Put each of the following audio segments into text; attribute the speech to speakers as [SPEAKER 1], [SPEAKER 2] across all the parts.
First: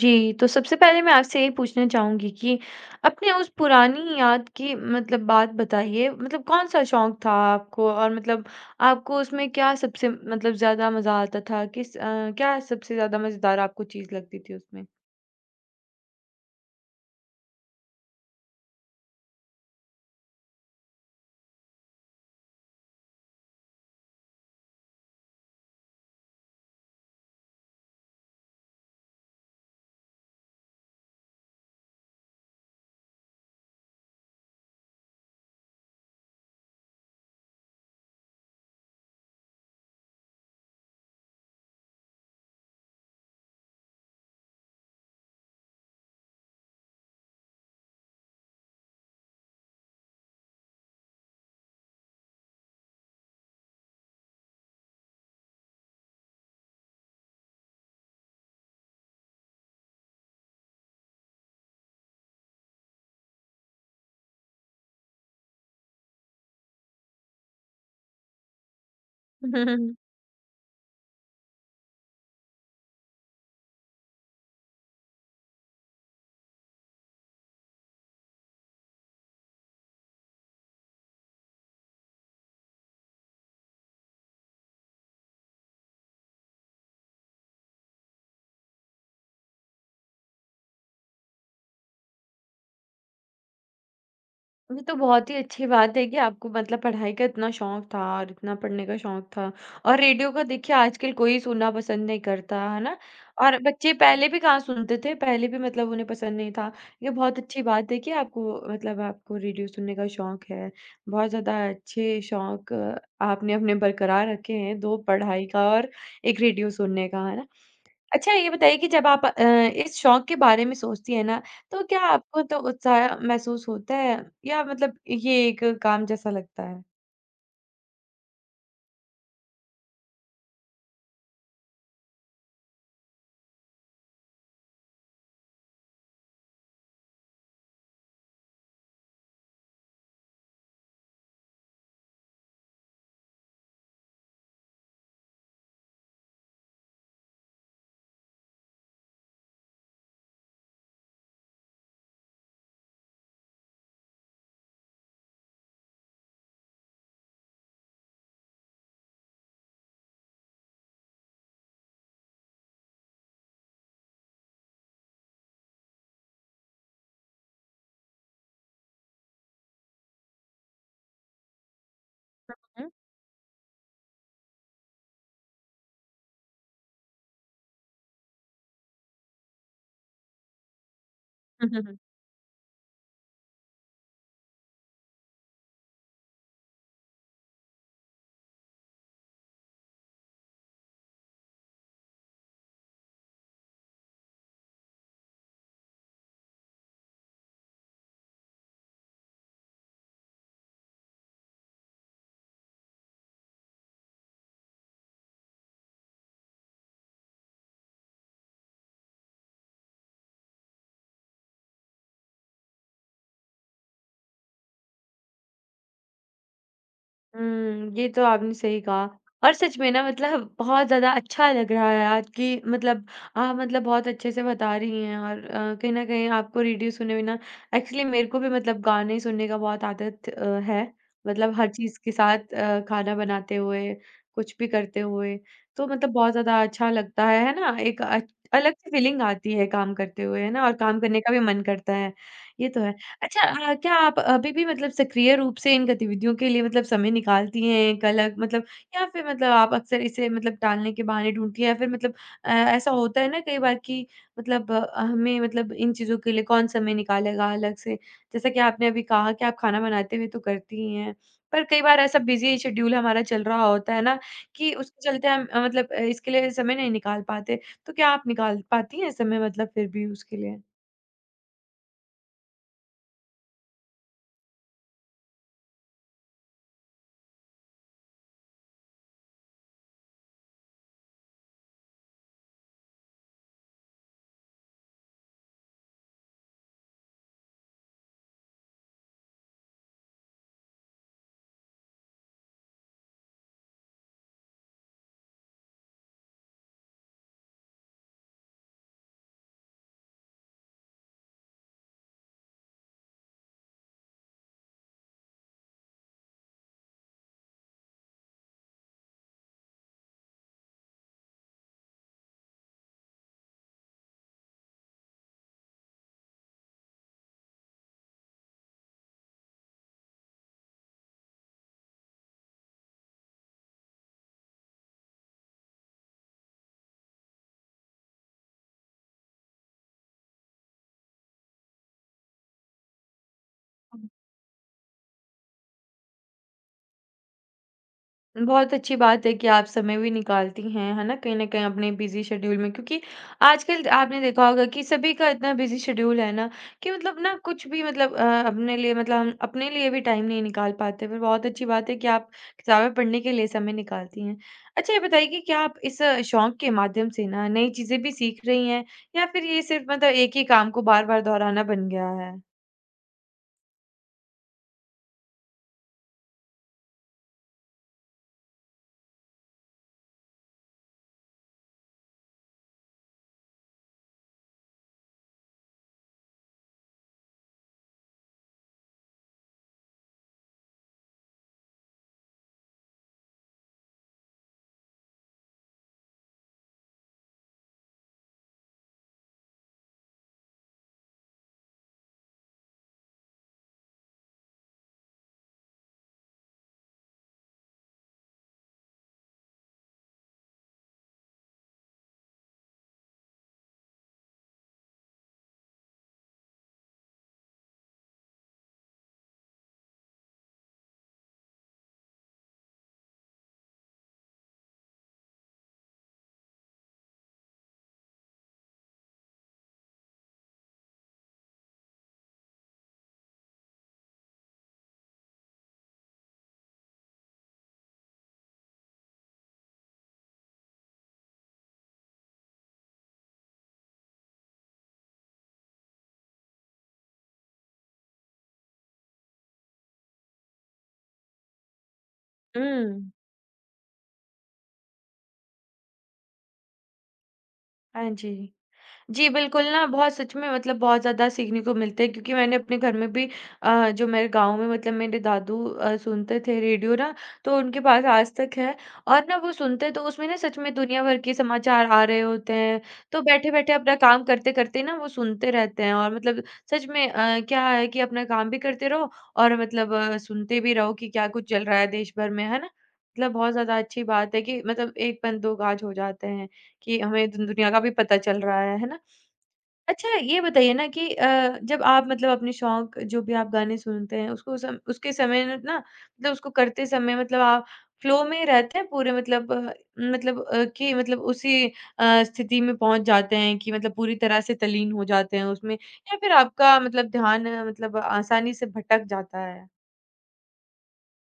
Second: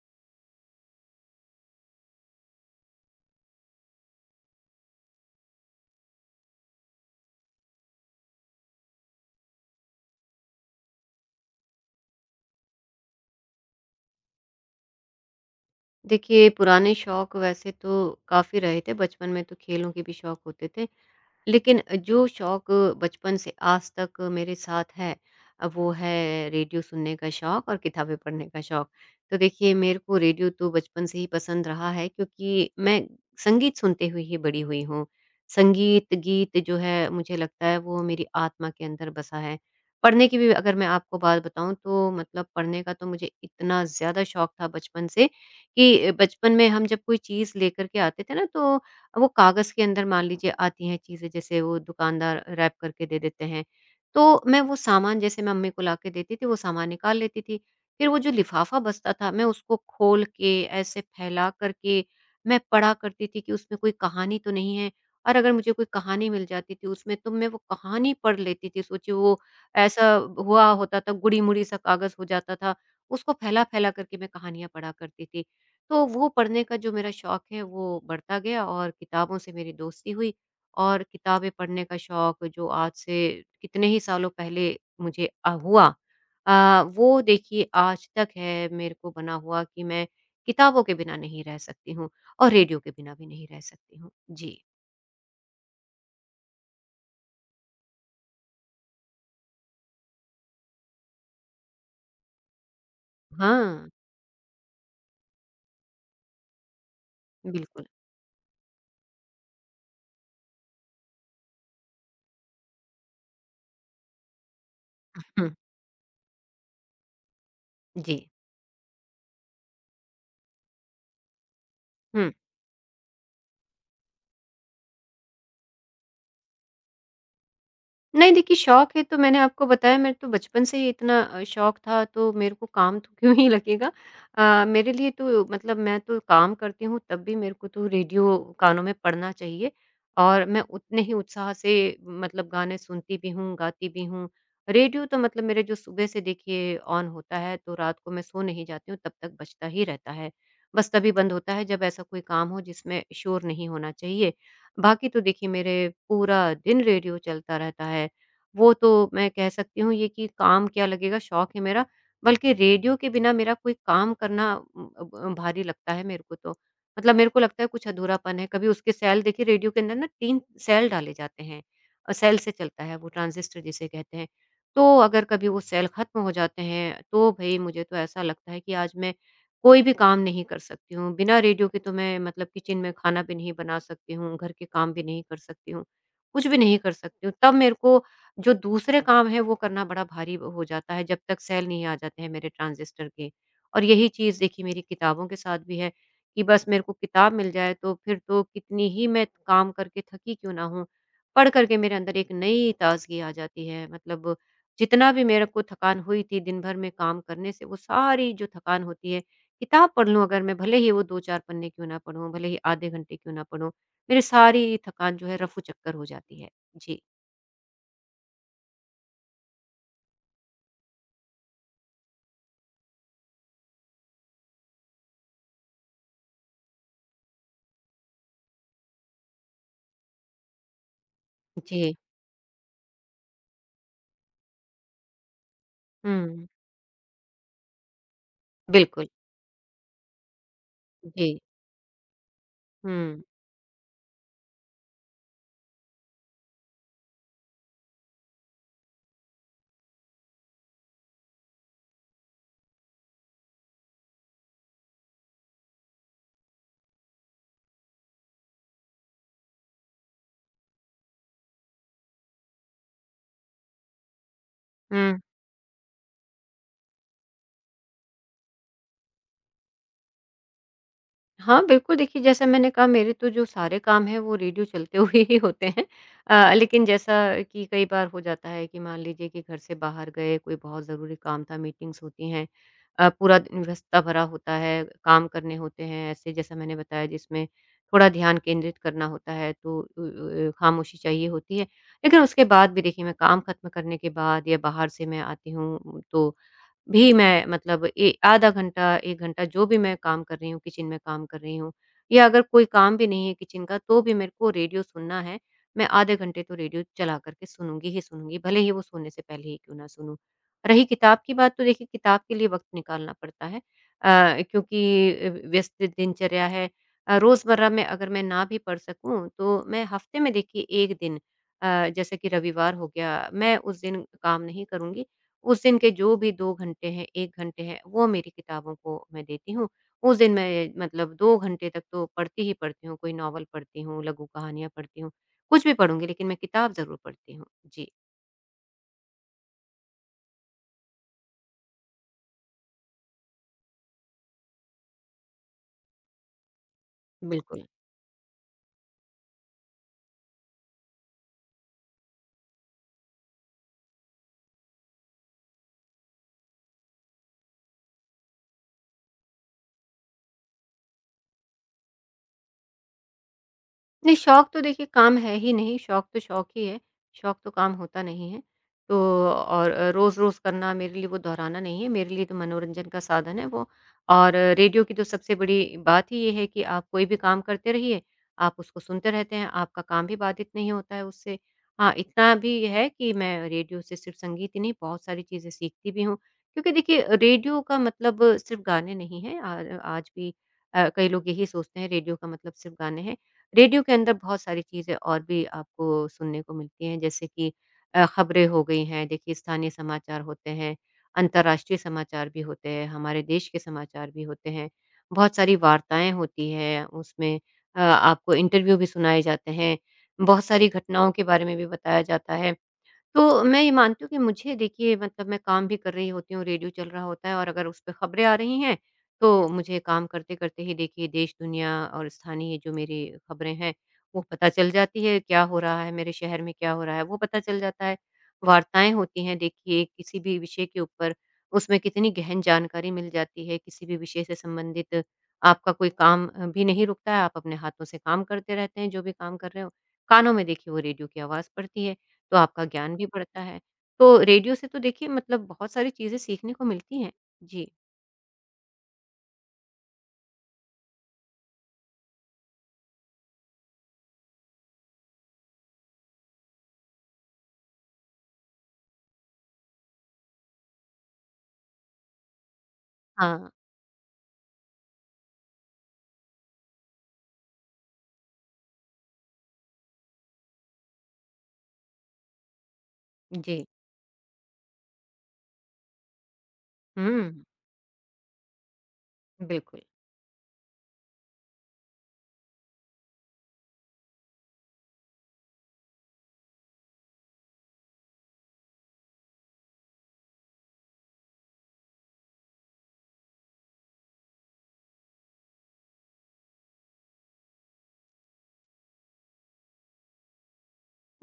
[SPEAKER 1] जी, तो सबसे पहले मैं आपसे ये पूछना चाहूँगी कि अपने उस पुरानी याद की मतलब बात बताइए, मतलब कौन-सा शौक था आपको और मतलब आपको उसमें क्या सबसे मतलब ज़्यादा मज़ा आता था? क्या सबसे ज़्यादा मज़ेदार आपको चीज़ लगती थी उसमें?
[SPEAKER 2] देखिए, पुराने शौक वैसे तो काफ़ी रहे थे, बचपन में तो खेलों के भी शौक होते थे। लेकिन जो शौक बचपन से आज तक मेरे साथ है, वो है रेडियो सुनने का शौक और किताबें पढ़ने का शौक। तो देखिए मेरे को रेडियो तो बचपन से ही पसंद रहा है, क्योंकि मैं संगीत सुनते हुए ही बड़ी हुई हूँ। संगीत, गीत जो है मुझे लगता है वो मेरी आत्मा के अंदर बसा है। पढ़ने की भी अगर मैं आपको बात बताऊँ तो मतलब पढ़ने का तो मुझे इतना ज़्यादा शौक था बचपन से, कि बचपन में हम जब कोई चीज़ लेकर के आते थे ना, तो वो कागज़ के अंदर मान लीजिए आती हैं चीज़ें, जैसे वो दुकानदार रैप करके दे देते हैं, तो मैं वो सामान, जैसे मैं मम्मी को लाके देती थी, वो सामान निकाल लेती थी। फिर वो जो लिफ़ाफ़ा बचता था, मैं उसको खोल के ऐसे फैला कर के मैं पढ़ा करती थी कि उसमें कोई कहानी तो नहीं है, और अगर मुझे कोई कहानी मिल जाती थी उसमें, तो मैं वो कहानी पढ़ लेती थी। सोचिए, वो ऐसा हुआ होता था, गुड़ी-मुड़ी सा कागज़ हो जाता था, उसको फैला-फैला करके मैं कहानियाँ पढ़ा करती थी। तो वो पढ़ने का जो मेरा शौक है वो बढ़ता गया, और किताबों से मेरी दोस्ती हुई, और किताबें पढ़ने का शौक जो आज से कितने ही सालों पहले मुझे हुआ, वो देखिए आज तक है मेरे को बना हुआ, कि मैं किताबों के बिना नहीं रह सकती हूँ और रेडियो के बिना भी नहीं रह सकती हूँ। जी।
[SPEAKER 1] ये तो बहुत ही अच्छी बात है कि आपको मतलब पढ़ाई का इतना शौक था और इतना पढ़ने का शौक था और रेडियो का देखिए आजकल कोई सुनना पसंद नहीं करता है ना और
[SPEAKER 2] हाँ,
[SPEAKER 1] बच्चे पहले भी कहाँ सुनते थे पहले भी मतलब उन्हें पसंद नहीं था। ये बहुत अच्छी
[SPEAKER 2] बिल्कुल।
[SPEAKER 1] बात है कि आपको मतलब आपको रेडियो सुनने का शौक है। बहुत ज्यादा अच्छे शौक आपने अपने बरकरार रखे हैं, दो पढ़ाई
[SPEAKER 2] हुँ,
[SPEAKER 1] का और एक रेडियो सुनने का है ना।
[SPEAKER 2] जी।
[SPEAKER 1] अच्छा ये बताइए कि जब आप इस शौक के बारे में सोचती हैं ना, तो क्या
[SPEAKER 2] हुँ।
[SPEAKER 1] आपको तो उत्साह महसूस होता है या मतलब ये एक काम जैसा लगता है?
[SPEAKER 2] नहीं देखिए, शौक है तो मैंने आपको बताया मेरे तो बचपन से ही इतना शौक था, तो मेरे को काम तो क्यों ही लगेगा। मेरे लिए तो मतलब मैं तो काम करती हूँ तब भी मेरे को तो रेडियो कानों में पड़ना चाहिए, और मैं उतने ही उत्साह से मतलब गाने सुनती भी हूँ, गाती भी हूँ। रेडियो तो मतलब मेरे जो सुबह से देखिए ऑन होता है, तो रात को मैं सो नहीं जाती हूँ तब तक बजता ही रहता है। बस तभी बंद होता है जब ऐसा कोई काम हो जिसमें शोर नहीं होना चाहिए। बाकी तो देखिए मेरे पूरा दिन रेडियो चलता रहता है। वो तो मैं कह सकती हूँ ये कि काम क्या लगेगा, शौक है मेरा, बल्कि रेडियो के बिना मेरा कोई काम करना अब भारी लगता है मेरे को तो। मतलब मेरे को लगता है कुछ अधूरापन है। कभी उसके सेल, देखिए रेडियो के अंदर ना 3 सेल डाले जाते हैं। सेल से चलता
[SPEAKER 1] हुँ।
[SPEAKER 2] है वो ट्रांजिस्टर जिसे कहते हैं। तो अगर कभी वो सेल ख़त्म हो जाते हैं, तो भई मुझे तो ऐसा लगता है कि आज मैं कोई भी काम नहीं कर सकती हूँ। बिना रेडियो के तो मैं मतलब किचन में खाना भी नहीं बना सकती हूँ, घर के काम भी नहीं कर सकती हूँ, कुछ भी नहीं कर सकती हूँ। तब मेरे को जो दूसरे काम हैं वो करना बड़ा भारी हो जाता है जब तक सेल नहीं आ जाते हैं मेरे ट्रांजिस्टर के। और यही चीज़ देखिए मेरी किताबों के साथ भी है, कि बस मेरे को किताब मिल जाए, तो फिर तो कितनी ही मैं काम करके थकी क्यों ना हूँ, पढ़ कर के मेरे अंदर एक नई ताज़गी आ जाती है। मतलब जितना भी मेरे को थकान हुई थी दिन भर में काम करने से, वो सारी जो थकान होती है, किताब पढ़ लूँ अगर मैं, भले ही वो 2-4 पन्ने क्यों ना पढूँ, भले ही आधे घंटे क्यों ना पढूँ, मेरी सारी थकान जो है रफूचक्कर हो जाती है। जी।
[SPEAKER 1] हुँ, ये तो आपने सही कहा। और सच में ना मतलब बहुत ज़्यादा अच्छा लग रहा है आज कि मतलब आप मतलब बहुत अच्छे से बता रही हैं और कहीं न कहीं आपको रेडियो सुने बिना एक्चुअली मेरे को भी मतलब गाने सुनने का बहुत आदत है। मतलब हर
[SPEAKER 2] जी।
[SPEAKER 1] चीज़ के साथ खाना बनाते हुए, कुछ भी करते हुए, तो मतलब बहुत
[SPEAKER 2] हुँ।
[SPEAKER 1] ज़्यादा अच्छा लगता है ना? एक अलग सी
[SPEAKER 2] बिल्कुल।
[SPEAKER 1] फीलिंग आती है काम करते हुए, है ना? और काम करने का
[SPEAKER 2] जी।
[SPEAKER 1] भी मन करता है, ये तो है।
[SPEAKER 2] हुँ।
[SPEAKER 1] अच्छा क्या आप अभी भी मतलब सक्रिय रूप से इन गतिविधियों के लिए मतलब समय निकालती हैं, एक अलग मतलब, या फिर मतलब आप अक्सर इसे मतलब टालने के बहाने ढूँढती हैं, या फिर मतलब ऐसा होता है ना कई बार कि मतलब हमें मतलब इन चीज़ों के लिए कौन समय निकालेगा अलग से? जैसा कि आपने अभी कहा कि आप खाना बनाते हुए तो करती ही हैं, पर कई बार ऐसा बिज़ी शेड्यूल हमारा चल रहा होता है ना कि उसके
[SPEAKER 2] हुँ।
[SPEAKER 1] चलते हम मतलब इसके लिए समय नहीं निकाल पाते, तो क्या आप निकाल पाती हैं समय मतलब फिर भी उसके लिए?
[SPEAKER 2] हाँ, बिल्कुल, देखिए जैसा मैंने कहा मेरे तो जो सारे काम हैं वो रेडियो चलते हुए ही होते हैं। लेकिन जैसा कि कई बार हो जाता है, कि मान लीजिए कि घर से बाहर गए, कोई बहुत ज़रूरी काम था, मीटिंग्स होती हैं, पूरा दिन व्यस्तता भरा होता है, काम करने होते हैं ऐसे जैसा मैंने बताया, जिसमें थोड़ा ध्यान केंद्रित करना होता है, तो खामोशी चाहिए होती है। लेकिन उसके बाद भी देखिए मैं काम खत्म करने के बाद या बाहर से मैं आती हूँ, तो भी मैं मतलब ए आधा घंटा, 1 घंटा, जो भी मैं काम कर रही हूँ, किचन में काम कर रही हूँ, या अगर कोई काम भी नहीं है किचन का, तो भी मेरे को रेडियो सुनना है, मैं आधे घंटे तो रेडियो चला कर के सुनूँगी ही सुनूँगी, भले ही वो सोने से पहले ही क्यों ना सुनूँ। रही किताब की बात, तो देखिए किताब के लिए वक़्त निकालना पड़ता है, क्योंकि व्यस्त दिनचर्या है। रोज़मर्रा में अगर मैं ना भी पढ़ सकूँ, तो मैं हफ़्ते में देखिए 1 दिन, जैसे कि रविवार हो गया, मैं उस दिन काम नहीं करूँगी, उस दिन के जो भी 2 घंटे हैं, 1 घंटे हैं, वो मेरी किताबों को मैं देती हूँ। उस दिन मैं मतलब 2 घंटे तक तो पढ़ती ही पढ़ती हूँ, कोई नॉवल पढ़ती हूँ, लघु कहानियाँ पढ़ती हूँ, कुछ भी पढ़ूँगी, लेकिन मैं किताब ज़रूर पढ़ती हूँ। जी,
[SPEAKER 1] बहुत अच्छी बात है कि आप समय भी निकालती हैं, है ना? कहीं न कहीं अपने बिज़ी शेड्यूल में, क्योंकि आजकल आपने देखा होगा कि सभी का इतना बिज़ी शेड्यूल है ना, कि मतलब ना
[SPEAKER 2] बिल्कुल।
[SPEAKER 1] कुछ भी मतलब अपने लिए मतलब हम अपने लिए भी टाइम नहीं निकाल पाते। पर बहुत अच्छी बात है कि आप किताबें पढ़ने के लिए समय निकालती हैं। अच्छा ये बताइए कि क्या आप इस शौक के माध्यम से ना नई चीज़ें भी सीख रही हैं, या फिर ये सिर्फ़ मतलब एक ही काम को बार-बार दोहराना बन गया है?
[SPEAKER 2] नहीं, शौक तो देखिए काम है ही नहीं, शौक तो शौक ही है, शौक तो काम होता नहीं है। तो और रोज़-रोज़ करना मेरे लिए वो दोहराना नहीं है, मेरे लिए तो मनोरंजन का साधन है वो। और रेडियो की तो सबसे बड़ी बात ही ये है कि आप कोई भी काम करते रहिए, आप उसको सुनते रहते हैं, आपका काम भी बाधित नहीं होता है उससे। हाँ, इतना भी है कि मैं रेडियो से सिर्फ़ संगीत ही नहीं, बहुत सारी चीज़ें सीखती भी हूँ। क्योंकि देखिए रेडियो का मतलब सिर्फ़ गाने नहीं हैं, आ आज भी कई लोग यही सोचते हैं रेडियो का मतलब सिर्फ़ गाने हैं। रेडियो के अंदर बहुत सारी चीज़ें और भी आपको सुनने को मिलती हैं, जैसे कि खबरें हो गई हैं, देखिए स्थानीय समाचार होते हैं, अंतर्राष्ट्रीय समाचार भी होते हैं, हमारे देश के समाचार भी होते हैं, बहुत सारी वार्ताएँ होती हैं उसमें, आपको इंटरव्यू भी सुनाए जाते हैं, बहुत सारी घटनाओं के बारे में भी बताया जाता है। तो मैं ये मानती हूँ कि मुझे देखिए मतलब मैं काम भी कर रही होती हूँ, रेडियो चल रहा होता है, और अगर उस पे खबरें आ रही हैं, तो मुझे काम करते-करते ही देखिए देश-दुनिया और स्थानीय जो मेरी खबरें हैं, वो पता चल जाती है। क्या हो रहा है, मेरे शहर में क्या हो रहा है, वो पता चल जाता है। वार्ताएँ होती हैं देखिए किसी भी विषय के ऊपर, उसमें कितनी गहन जानकारी मिल जाती है, किसी भी विषय से संबंधित। आपका कोई काम भी नहीं रुकता है, आप अपने हाथों से काम करते रहते हैं, जो भी काम कर रहे हो। कानों में देखिए वो रेडियो की आवाज़ पड़ती है। तो आपका ज्ञान भी
[SPEAKER 1] हुँ।
[SPEAKER 2] बढ़ता है। तो रेडियो से तो देखिए मतलब बहुत सारी चीज़ें सीखने को मिलती हैं। जी।
[SPEAKER 1] हाँ जी। जी, बिल्कुल ना, बहुत सच में मतलब बहुत ज़्यादा सीखने को मिलता है, क्योंकि मैंने अपने घर में भी जो मेरे गाँव में मतलब मेरे दादू सुनते थे रेडियो ना, तो उनके पास आज तक है। और ना वो सुनते तो उसमें ना सच में दुनिया भर के समाचार आ रहे होते हैं, तो
[SPEAKER 2] हाँ,
[SPEAKER 1] बैठे-बैठे अपना काम करते-करते ना वो सुनते रहते हैं और मतलब सच में क्या है कि अपना काम भी करते रहो और मतलब सुनते भी रहो कि क्या कुछ चल रहा है देश भर में, है ना? मतलब बहुत
[SPEAKER 2] जी।
[SPEAKER 1] ज़्यादा अच्छी बात है कि मतलब एक पंथ दो काज हो जाते हैं कि हमें
[SPEAKER 2] हुँ,
[SPEAKER 1] दुनिया का भी पता चल रहा है ना?
[SPEAKER 2] बिल्कुल।
[SPEAKER 1] अच्छा, ये बताइए ना कि जब आप मतलब अपने शौक, जो भी आप गाने सुनते हैं उसको सम उसके समय न ना मतलब उसको करते समय मतलब आप फ्लो में रहते हैं पूरे मतलब मतलब कि मतलब उसी स्थिति में पहुँच जाते हैं कि मतलब पूरी तरह से तल्लीन हो जाते हैं उसमें, या फिर आपका मतलब ध्यान मतलब आसानी से भटक जाता है?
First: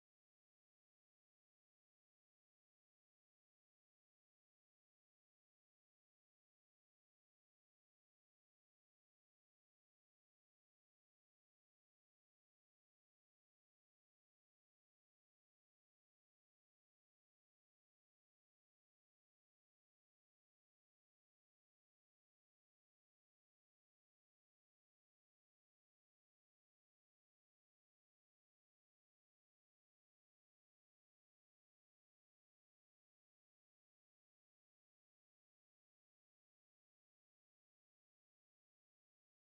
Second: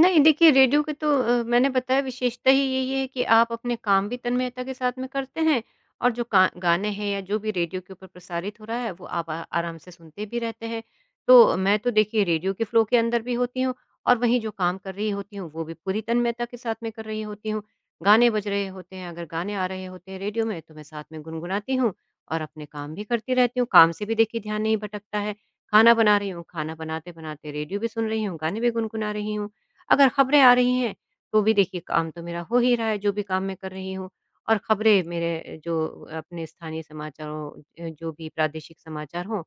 [SPEAKER 2] नहीं, देखिए रेडियो के तो मैंने बताया विशेषता ही यही है कि आप अपने काम भी तन्मयता के साथ में करते हैं, और जो का गाने हैं या जो भी रेडियो के ऊपर प्रसारित हो रहा है, वो आप आ आराम से सुनते भी रहते हैं। तो मैं तो देखिए रेडियो के फ्लो के अंदर भी होती हूँ, और वहीं जो काम कर रही होती हूँ, वो भी पूरी तन्मयता के साथ में कर रही होती हूँ। गाने बज रहे होते हैं, अगर गाने आ रहे होते हैं रेडियो में, तो मैं साथ में गुनगुनाती हूँ और अपने काम भी करती रहती हूँ। काम से भी देखिए ध्यान नहीं भटकता है। खाना बना रही हूँ, खाना बनाते-बनाते रेडियो भी सुन रही हूँ, गाने भी गुनगुना रही हूँ। अगर खबरें आ रही हैं, तो भी देखिए काम तो मेरा हो ही रहा है, जो भी काम मैं कर रही हूँ, और खबरें मेरे जो अपने स्थानीय समाचारों जो भी प्रादेशिक समाचार हों,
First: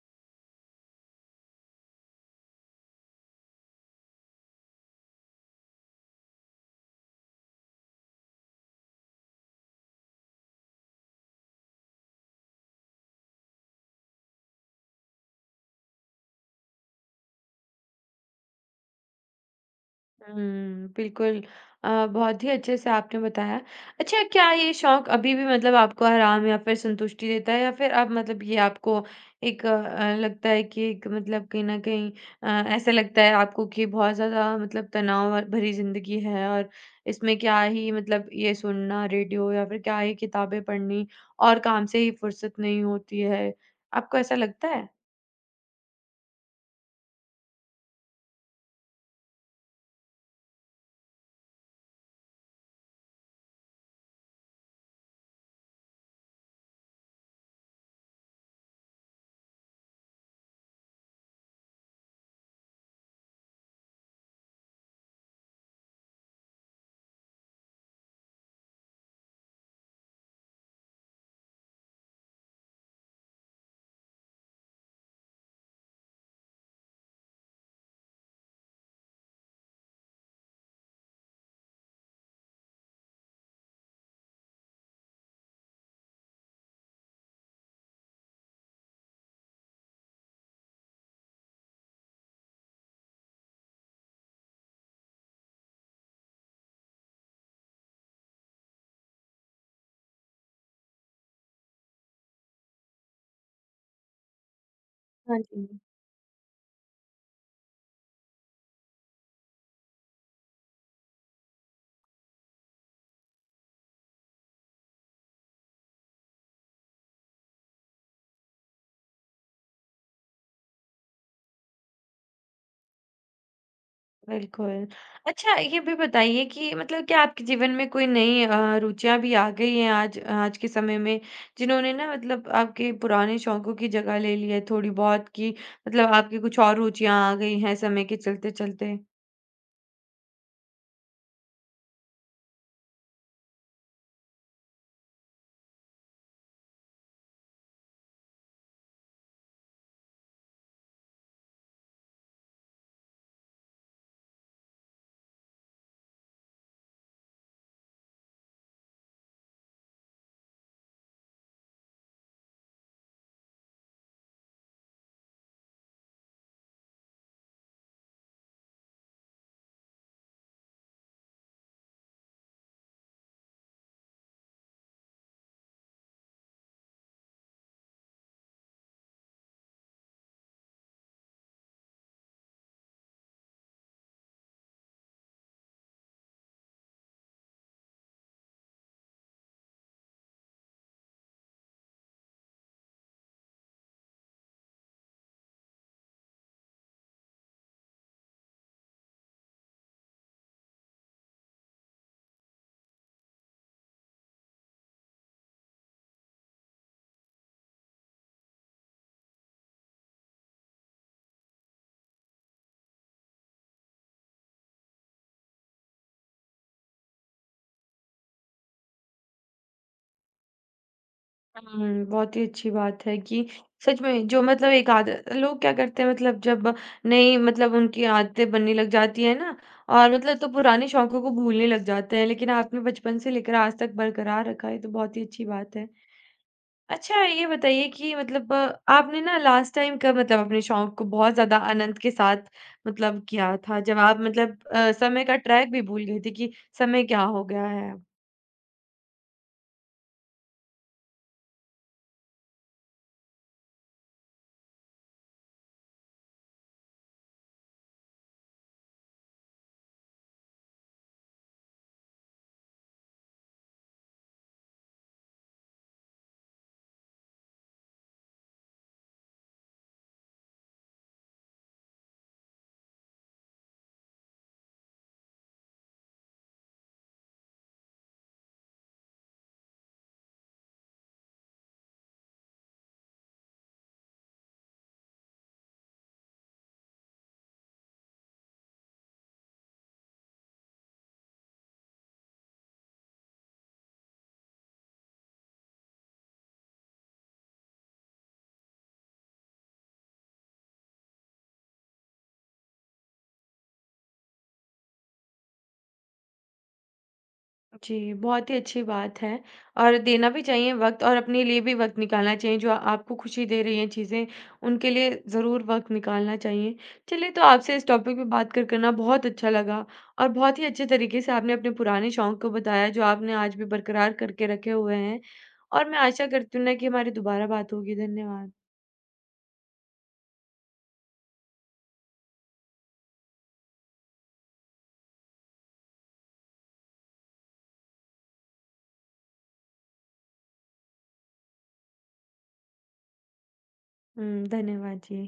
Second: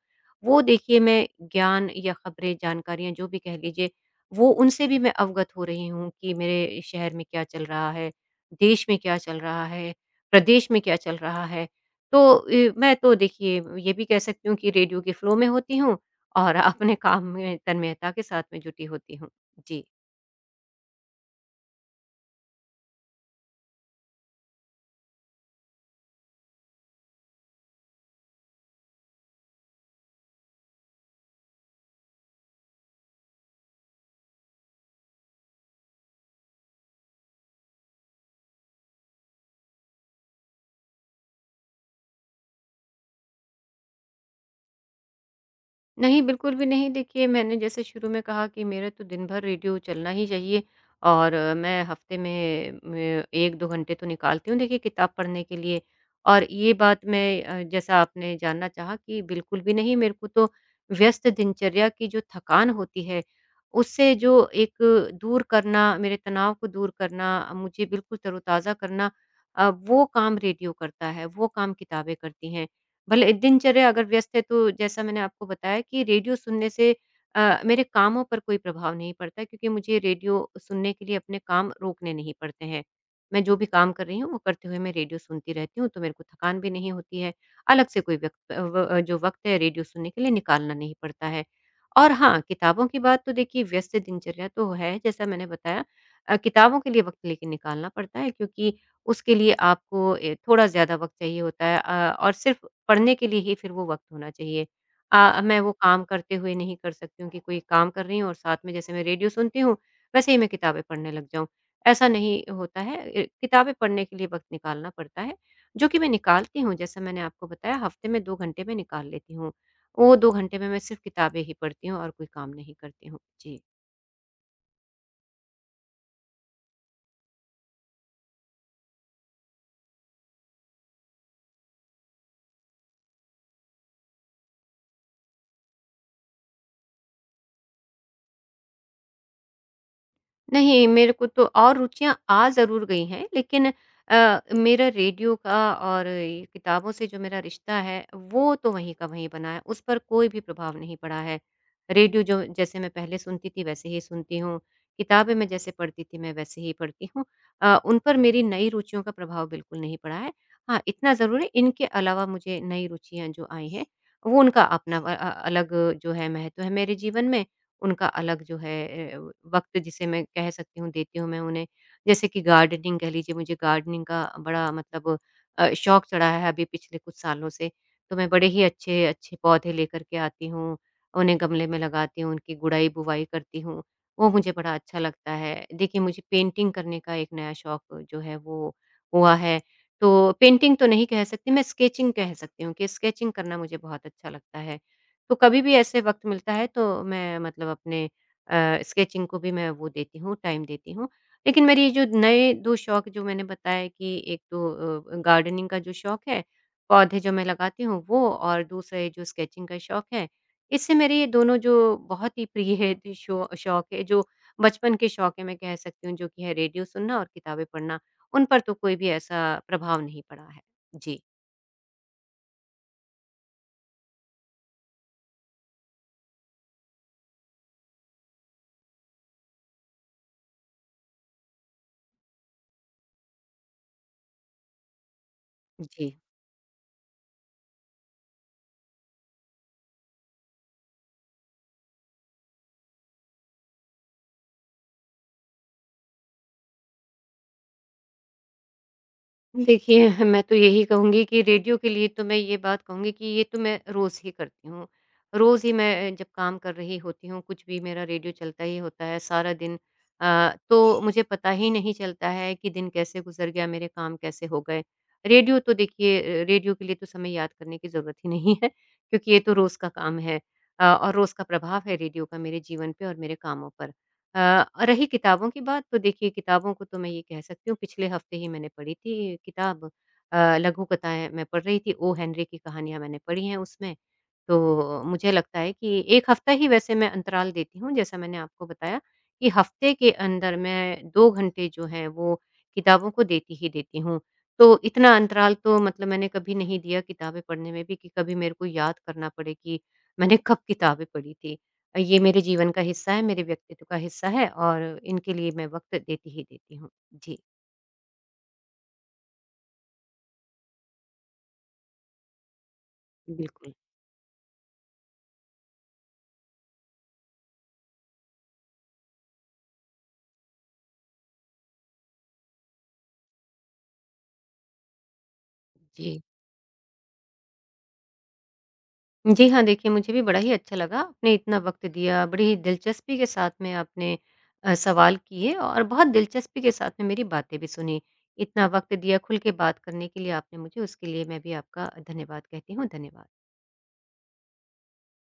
[SPEAKER 2] वो देखिए मैं, ज्ञान या खबरें जानकारियाँ जो भी कह लीजिए, वो उनसे भी मैं अवगत हो रही हूँ कि मेरे शहर में क्या चल रहा है, देश में क्या चल रहा है, प्रदेश में क्या चल रहा है। तो मैं तो देखिए ये भी कह सकती हूँ कि रेडियो के फ्लो में होती हूँ, और अपने काम में तन्मयता के साथ में जुटी होती हूँ। जी।
[SPEAKER 1] हुँ, बिल्कुल। बहुत ही अच्छे से आपने बताया। अच्छा क्या ये शौक अभी भी मतलब आपको आराम या फिर संतुष्टि देता है, या फिर अब मतलब ये आपको एक लगता है कि एक मतलब कहीं न कहीं अ, ऐसा लगता है आपको कि बहुत ज़्यादा मतलब तनाव भरी ज़िंदगी है और इसमें क्या ही मतलब ये सुनना रेडियो, या फिर क्या ही किताबें पढ़नी, और काम से ही फुर्सत नहीं होती है। आपको ऐसा लगता है?
[SPEAKER 2] नहीं, बिल्कुल भी नहीं। देखिए, मैंने जैसे शुरू में कहा कि मेरा तो दिन भर रेडियो चलना ही चाहिए, और मैं हफ़्ते में 1-2 घंटे तो निकालती हूँ, देखिए, किताब पढ़ने के लिए। और ये बात मैं, जैसा आपने जानना चाहा, कि बिल्कुल भी नहीं, मेरे को तो व्यस्त दिनचर्या की जो थकान होती है, उससे जो एक दूर करना, मेरे तनाव को दूर करना, मुझे बिल्कुल तरोताज़ा करना, वो काम रेडियो करता है, वो काम किताबें करती हैं। भले दिनचर्या अगर व्यस्त है, तो जैसा मैंने आपको बताया कि रेडियो सुनने से मेरे कामों पर कोई प्रभाव नहीं पड़ता क्योंकि मुझे रेडियो सुनने के लिए अपने काम रोकने नहीं पड़ते हैं। मैं जो भी काम कर रही हूँ वो करते हुए मैं रेडियो सुनती रहती हूँ तो मेरे को थकान भी नहीं होती है। अलग से कोई व्यक्त अ, व अ, जो वक़्त है रेडियो सुनने के लिए निकालना नहीं पड़ता है। और हाँ, किताबों की बात तो देखिए व्यस्त दिनचर्या तो है जैसा मैंने बताया किताबों के लिए वक़्त लेकिन निकालना पड़ता है क्योंकि उसके लिए आपको थोड़ा ज़्यादा वक़्त चाहिए होता है और सिर्फ़ पढ़ने के लिए ही फिर वो वक़्त होना चाहिए।
[SPEAKER 1] हाँ
[SPEAKER 2] मैं वो
[SPEAKER 1] जी।
[SPEAKER 2] काम करते हुए नहीं कर सकती हूँ कि कोई काम कर रही हूँ और साथ में जैसे मैं रेडियो सुनती हूँ, वैसे ही मैं किताबें पढ़ने लग जाऊँ। ऐसा नहीं होता है। किताबें पढ़ने के लिए वक़्त निकालना पड़ता है, जो कि मैं निकालती हूँ, जैसा मैंने आपको बताया हफ़्ते में 2 घंटे मैं निकाल लेती हूँ। वो 2 घंटे में मैं सिर्फ़ किताबें ही पढ़ती हूँ और कोई काम नहीं करती हूँ। जी।
[SPEAKER 1] बिल्कुल। अच्छा ये भी बताइए कि मतलब क्या आपके जीवन में कोई नई रुचियाँ भी आ गई हैं आज आज के समय में जिन्होंने ना मतलब आपके पुराने शौकों की जगह ले ली है थोड़ी बहुत, कि मतलब आपकी कुछ और रुचियाँ आ गई हैं समय के चलते-चलते?
[SPEAKER 2] नहीं, मेरे को तो और रुचियाँ आ ज़रूर गई हैं, लेकिन मेरा रेडियो का और ये किताबों से जो मेरा रिश्ता है, वो तो वहीं का वहीं बना है, उस पर कोई भी प्रभाव नहीं पड़ा है। रेडियो जो जैसे मैं पहले सुनती थी, वैसे ही सुनती हूँ, किताबें मैं जैसे पढ़ती थी, मैं वैसे ही पढ़ती हूँ। उन पर मेरी नई रुचियों का प्रभाव बिल्कुल नहीं पड़ा है। हाँ, इतना ज़रूर है, इनके अलावा मुझे नई रुचियाँ जो आई हैं, वो उनका अपना अलग जो है महत्व है मेरे जीवन में। उनका अलग जो है वक्त जिसे मैं कह सकती हूँ देती हूँ मैं उन्हें। जैसे कि गार्डनिंग कह लीजिए मुझे गार्डनिंग का बड़ा मतलब शौक चढ़ा है अभी पिछले कुछ सालों से। तो मैं बड़े ही अच्छे अच्छे पौधे लेकर के आती हूँ, उन्हें गमले में लगाती हूँ, उनकी गुड़ाई बुवाई करती हूँ, वो मुझे बड़ा अच्छा लगता है। देखिए मुझे पेंटिंग करने का एक नया शौक जो है वो हुआ है। तो पेंटिंग तो नहीं कह सकती, मैं स्केचिंग कह सकती हूँ कि स्केचिंग करना मुझे बहुत अच्छा लगता है। तो कभी भी ऐसे वक़्त मिलता है तो मैं मतलब अपने स्केचिंग को भी मैं वो देती हूँ, टाइम देती हूँ। लेकिन मेरे ये जो नए 2 शौक जो मैंने बताया कि एक तो गार्डनिंग का जो शौक है, पौधे जो मैं लगाती हूँ वो, और दूसरे जो स्केचिंग का शौक है, इससे मेरे ये दोनों जो बहुत ही प्रिय है द शौ शौक है, जो बचपन के शौक है मैं कह सकती हूँ, जो कि है रेडियो सुनना और किताबें पढ़ना, उन पर तो कोई भी ऐसा प्रभाव नहीं पड़ा है। जी।
[SPEAKER 1] हुँ, बहुत ही अच्छी बात है कि सच में, जो मतलब एक आदत लोग क्या करते हैं मतलब जब नई मतलब उनकी आदतें बनने लग जाती हैं ना, और मतलब तो पुराने शौकों को भूलने लग जाते हैं, लेकिन आपने बचपन से लेकर आज तक बरकरार रखा है, ये तो बहुत ही अच्छी बात है।
[SPEAKER 2] जी।
[SPEAKER 1] अच्छा, ये बताइए कि मतलब आपने ना लास्ट टाइम कब मतलब अपने शौक को बहुत ज़्यादा आनंद के साथ मतलब किया था? जब आप मतलब समय का ट्रैक भी भूल गई थी कि समय क्या हो गया है?
[SPEAKER 2] देखिए, हाँ, मैं तो यही कहूँगी कि रेडियो के लिए तो मैं ये बात कहूँगी कि ये तो मैं रोज़ ही करती हूँ। रोज़ ही मैं जब काम कर रही होती हूँ, कुछ भी मेरा रेडियो चलता ही होता है सारा दिन। तो मुझे पता ही नहीं चलता है कि दिन कैसे गुज़र गया, मेरे काम कैसे हो गए। रेडियो तो देखिए रेडियो के लिए तो समय याद करने की ज़रूरत ही नहीं है, क्योंकि ये तो रोज़ का काम है। और रोज़ का प्रभाव है रेडियो का मेरे जीवन पे और मेरे कामों पर। रही किताबों की बात, तो देखिए किताबों को तो मैं ये कह सकती हूँ पिछले हफ्ते ही मैंने पढ़ी थी किताब। लघु कथाएँ मैं पढ़ रही थी, ओ हेनरी की कहानियाँ मैंने पढ़ी हैं उसमें। तो मुझे लगता है कि 1 हफ्ता ही वैसे मैं अंतराल देती हूँ, जैसा मैंने आपको बताया कि हफ्ते के अंदर मैं 2 घंटे जो हैं वो किताबों को देती ही देती हूँ। तो इतना अंतराल तो मतलब मैंने कभी नहीं दिया किताबें पढ़ने में भी कि कभी मेरे को याद करना पड़े कि मैंने कब किताबें पढ़ी थी। ये मेरे जीवन का हिस्सा है, मेरे व्यक्तित्व का हिस्सा है और इनके लिए मैं वक़्त देती ही देती हूँ। जी,
[SPEAKER 1] जी, बहुत ही अच्छी बात है, और देना भी चाहिए वक़्त, और अपने लिए भी वक़्त निकालना चाहिए। जो आपको खुशी दे
[SPEAKER 2] बिल्कुल।
[SPEAKER 1] रही हैं चीज़ें, उनके लिए ज़रूर वक़्त निकालना चाहिए। चलिए, तो आपसे इस टॉपिक पे बात कर कर ना बहुत अच्छा लगा, और बहुत ही अच्छे तरीके से आपने अपने पुराने शौक को बताया, जो आपने आज भी बरकरार करके रखे हुए हैं, और मैं
[SPEAKER 2] जी।
[SPEAKER 1] आशा करती हूँ ना कि हमारी दोबारा बात होगी। धन्यवाद।
[SPEAKER 2] जी हाँ, देखिए मुझे भी बड़ा ही अच्छा लगा, आपने इतना वक़्त दिया, बड़ी ही दिलचस्पी के साथ में आपने सवाल किए और बहुत दिलचस्पी के साथ में मेरी बातें भी सुनी। इतना वक़्त दिया, खुल के बात करने के लिए आपने मुझे, उसके लिए मैं भी आपका धन्यवाद कहती हूँ। धन्यवाद।
[SPEAKER 1] हुँ, धन्यवाद जी।